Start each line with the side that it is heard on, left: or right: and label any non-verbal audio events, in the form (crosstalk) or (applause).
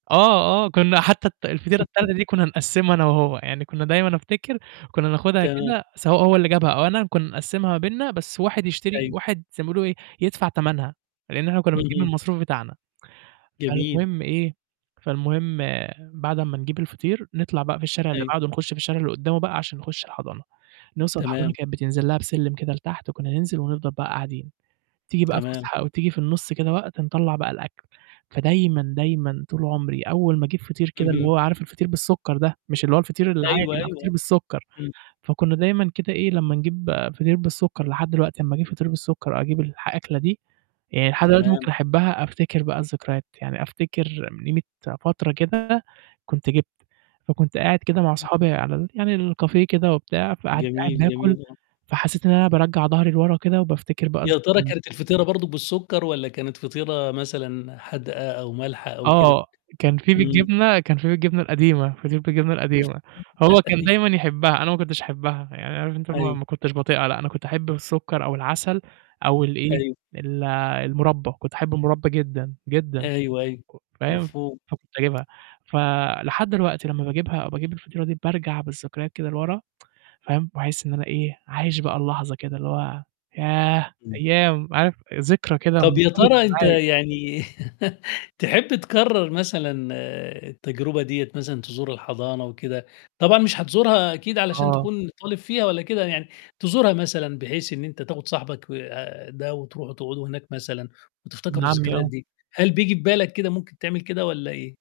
right: آه، آه. كنا حتى ال الفطيرة التالتة دي
left: (laughs)
right: كنا نقسّمها أنا وهو، يعني كنا دايمًا أفتكر كنا ناخدها
left: تمام.
right: كده سواء هو اللي جابها أو أنا، كنا نقسّمها ما بيننا بس واحد يشتري
left: أيوه.
right: واحد زي ما بيقولوا إيه يدفع تمنها، لإن إحنا كنا بنجيب من
left: اهم.
right: المصروف بتاعنا،
left: جميل.
right: فالمهم إيه؟ فالمهم بعد أمّا نجيب الفطير نطلع بقى في الشارع اللي
left: أيوه.
right: بعدُه نخش في الشارع اللي قُدّامه بقى عشان نخُشّ الحضانة، نوصل الحضانة
left: تمام.
right: كانت بتنزل لها بسلِّم كده لتحت، وكنا ننزل ونفضل بقى قاعدين، تيجي بقى
left: تمام.
right: الفسحة أو تيجي في النُصّ كده وقت نطلَّع بقى الأكل، فدايمًا دايمًا طول عمري أول ما أجيب فطير كده اللي
left: اهم.
right: هو عارف الفطير بالسُكّر ده، مش اللي هو الفطير
left: أيوه،
right: العادي، لأ فطير
left: أيوه
right: بالسُكّر،
left: إمم.
right: فكنا دايمًا كده إيه، لمّا نجيب فطير بالسُكّر لحد دلوقتي لمّا أجيب فطير بالسُكّر وأجيب الح الأكلة دي، يعني لحد دلوقتي
left: تمام.
right: ممكن أحبها، أفتكر بقى الذكريات، يعني أفتكر من قيمة فترة كده كنت جِبت، فكنت قاعد كده مع أصحابي على ال يعني الcafe كده وبتاع، فقاعد قاعد
left: جميل،
right: باكل،
left: جميل. آه.
right: فحسيت إن أنا بارجّع ضهري لورا كده وبافتكر بقى
left: يا ترى
right: الذكريات
left: كانت الفطيرة برضه بالسُكّر، والَّا كانت فطيرة مثلًا حادقة أو مالحة أو كده؟
right: آه، كان فيه
left: إمم.
right: بالجبنة كان فيه بالجبنة القديمة فطير بالجبنة
left: (laughs)
right: القديمة، هو كان
left: أيوه.
right: دايمًا يحبها أنا ما كنتش أحبها، يعني عارف أنت ما
left: أيوه.
right: ما كنتش باطيقها لأ، أنا كنت أحب بالسُكّر أو العسل، أو الإيه
left: أيوه.
right: ال المربى، كنت أحب المربى جدًا، جدًا.
left: أيوه، أيوه.
right: فاهم،
left: مفهوم.
right: فكنت أجيبها، ف لحد دلوقتي لمّا باجيبها، باجيب الفطيرة دي بارجع بالذكريات كده لورا، (tsk) فاهم، وأحس إن أنا إيه؟ عايش بقى اللحظة كده، اللي هو ياه،
left: إمم.
right: أيام، عارف ذكرى كده
left: طَب يا
right: مرتبطة
left: ترى أنت
right: معايا.
left: يعني (laughs) تحب تكرَّر مثلًا التجربة ديَّة مثلًا تزور الحضانة وكده، طبعًا مش هتزورها أكيد علشان
right: آه.
left: تكون طالب فيها والَّا كده يعني، تزورها مثلًا بحيث إن أنت تاخد صاحبك آآ، ده وتروحوا تقعدوا هناك مثلًا،
right: ابن
left: وتفتكروا
right: عمي
left: الذكريات
right: آه.
left: دي، هل بييجي في بالك كده ممكن تعمل كده والَّا إيه؟